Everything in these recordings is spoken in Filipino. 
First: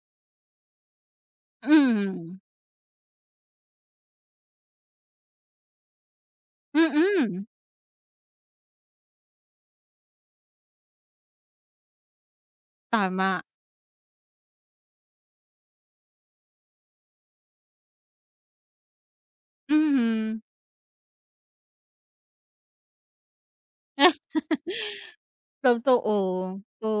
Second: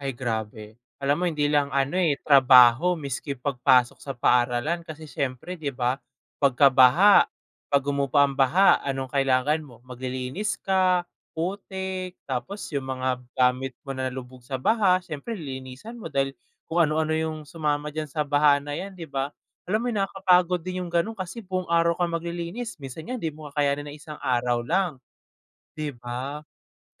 Ay, grabe. Alam mo hindi lang ano, eh, Mhm. trabaho miski pagpasok sa paaralan kasi siyempre di ba? Pagka baha Mhm. pag humupa ang baha anong kailangan mo? Maglilinis ka, putik, tapos yung mga Tama. gamit mo na lubog sa baha sIyempre lilinisan mo dahil kung ano ano yung sumama diyan sa baha na yan di ba? Alam mo 'yon Mhm. nakakapagod din yung gano'n kasi buong-araw kang maglilinis, minsan nga di mo kakayanin ng 1 araw lang di Totoo. ba?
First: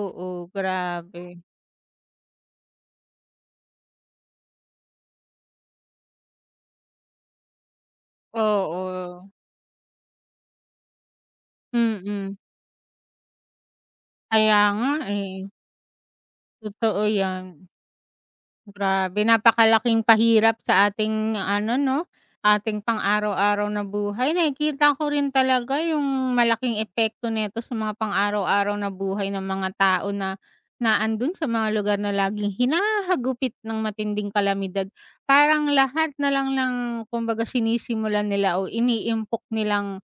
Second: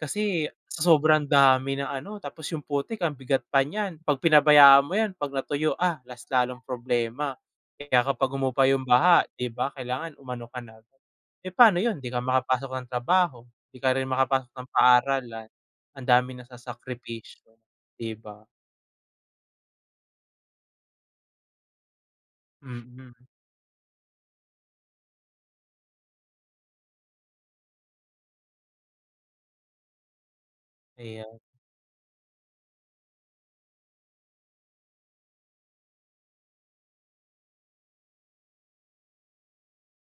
Kasi sa sobrang grabe. dami ng ano tapos yung putik ang bigat pa niyan, pag pinabayaan mo yan pag natuyo, ah, mas lalong problema. Kaya kapag humupa yung baha Oo. di ba kailangan umano ka na, eh, pano 'yon hindi ka Mhm. makapasok ng trabaho, di ka rin makapasok Kaya ng nga, eh. paaralan ang dami Totoo nasasakripisyo, yan. di ba? Grabe napakalaking pahirap sa ating ano 'no? Ating pang Mm. araw-araw na buhay, nakikita ko rin talaga yung malaking epekto nito sa mga pang araw-araw na buhay ng mga tao na na ando'n Ayan. sa mga lugar na laging hinahagupit ng matinding kalamidad. Parang lahat nalang ng kumbaga sinisimulan nila o iniimpok nilang,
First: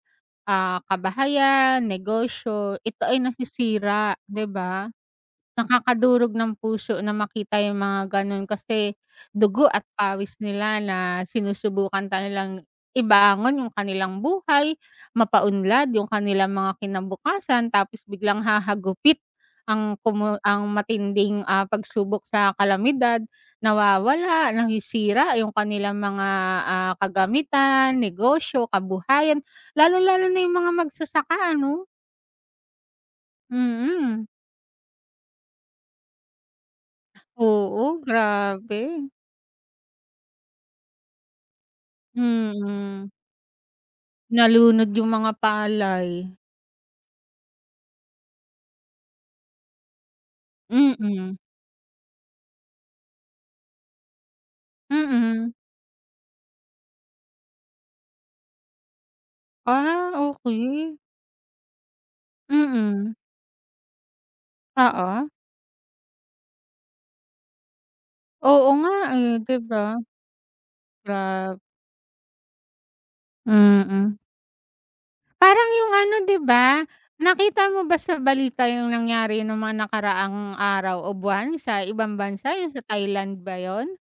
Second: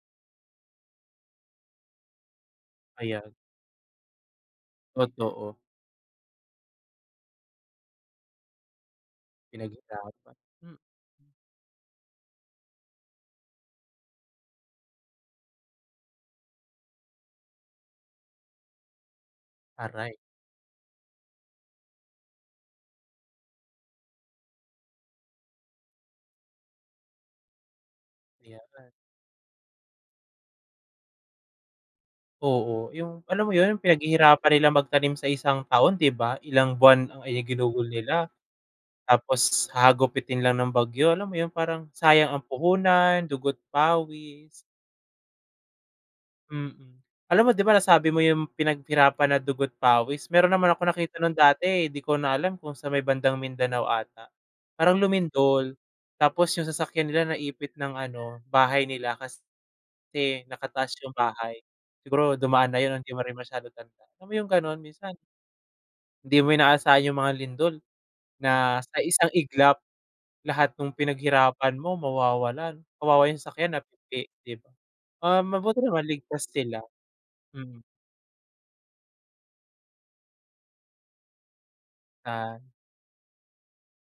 ah, kabahayan, negosyo, ito ay Ayan. nasisira, di ba? Totoo. Nakakadurog ng puso na makita yung mga gano'n kasi dugo at pawis Pinaghirapan. Hmm. nila na sinusubukan nga nilang ibangon yung kanilang buhay, mapa-unlad yung kanilang mga kinabukasan tapos biglang hahagupit ang Aray. pumu ang matinding pagsubok sa kalamidad, nawawala nasisira yung kanilang mga, ah, kagamitan, Kaya negosyo, nga, eh. kabuhayan lalong-lalo na yung mga magsasaka ano? Oo, yung alam mo 'yon? Yung Mhm. pinaghihirapan nila magtanim sa 1 taon di ba? Ilang buwan ang ginugol Oo, nila grabe. tapos hahagupitin lang ng bagyo, alam mo 'yon? Parang sayang ang Mm. puhunan, dugo't pawis. Nalunod yung mga palay. Mm. Alam mo di ba, nasabi mo yung pinaghirapan na dugo't pawis. Mayro'n naman akong nakita nung Mm. dati, eh, di ko na alam kung sa may bandang Mindanao ata? Parang Mhm. lumindol tapos yung sasakyan nila naipit ng ano bahay nila Ah, kasi nakataas okey. yung bahay. Siguro dumaan na 'yon hindi Mhm. mo rin masyadong tanda, alam mo yung gano'n? Minsan Oo. di mo inaasahan yung mga lindol Oo na nga, sa 1 eh, di iglap ba? lahat nung Grabe. pinaghirapan mo mawawala 'no, kawawa yung sasakyan na Mhm. [unintelligible] di ba? Ah, Parang mabuti yung naman ano di ligtas sila. ba? Nakita Mm. mo ba sa balita yung nangyari nung mga nakaraang araw o buwan? Sa ibang bansa Ah. yung sa Thailand ba 'yon?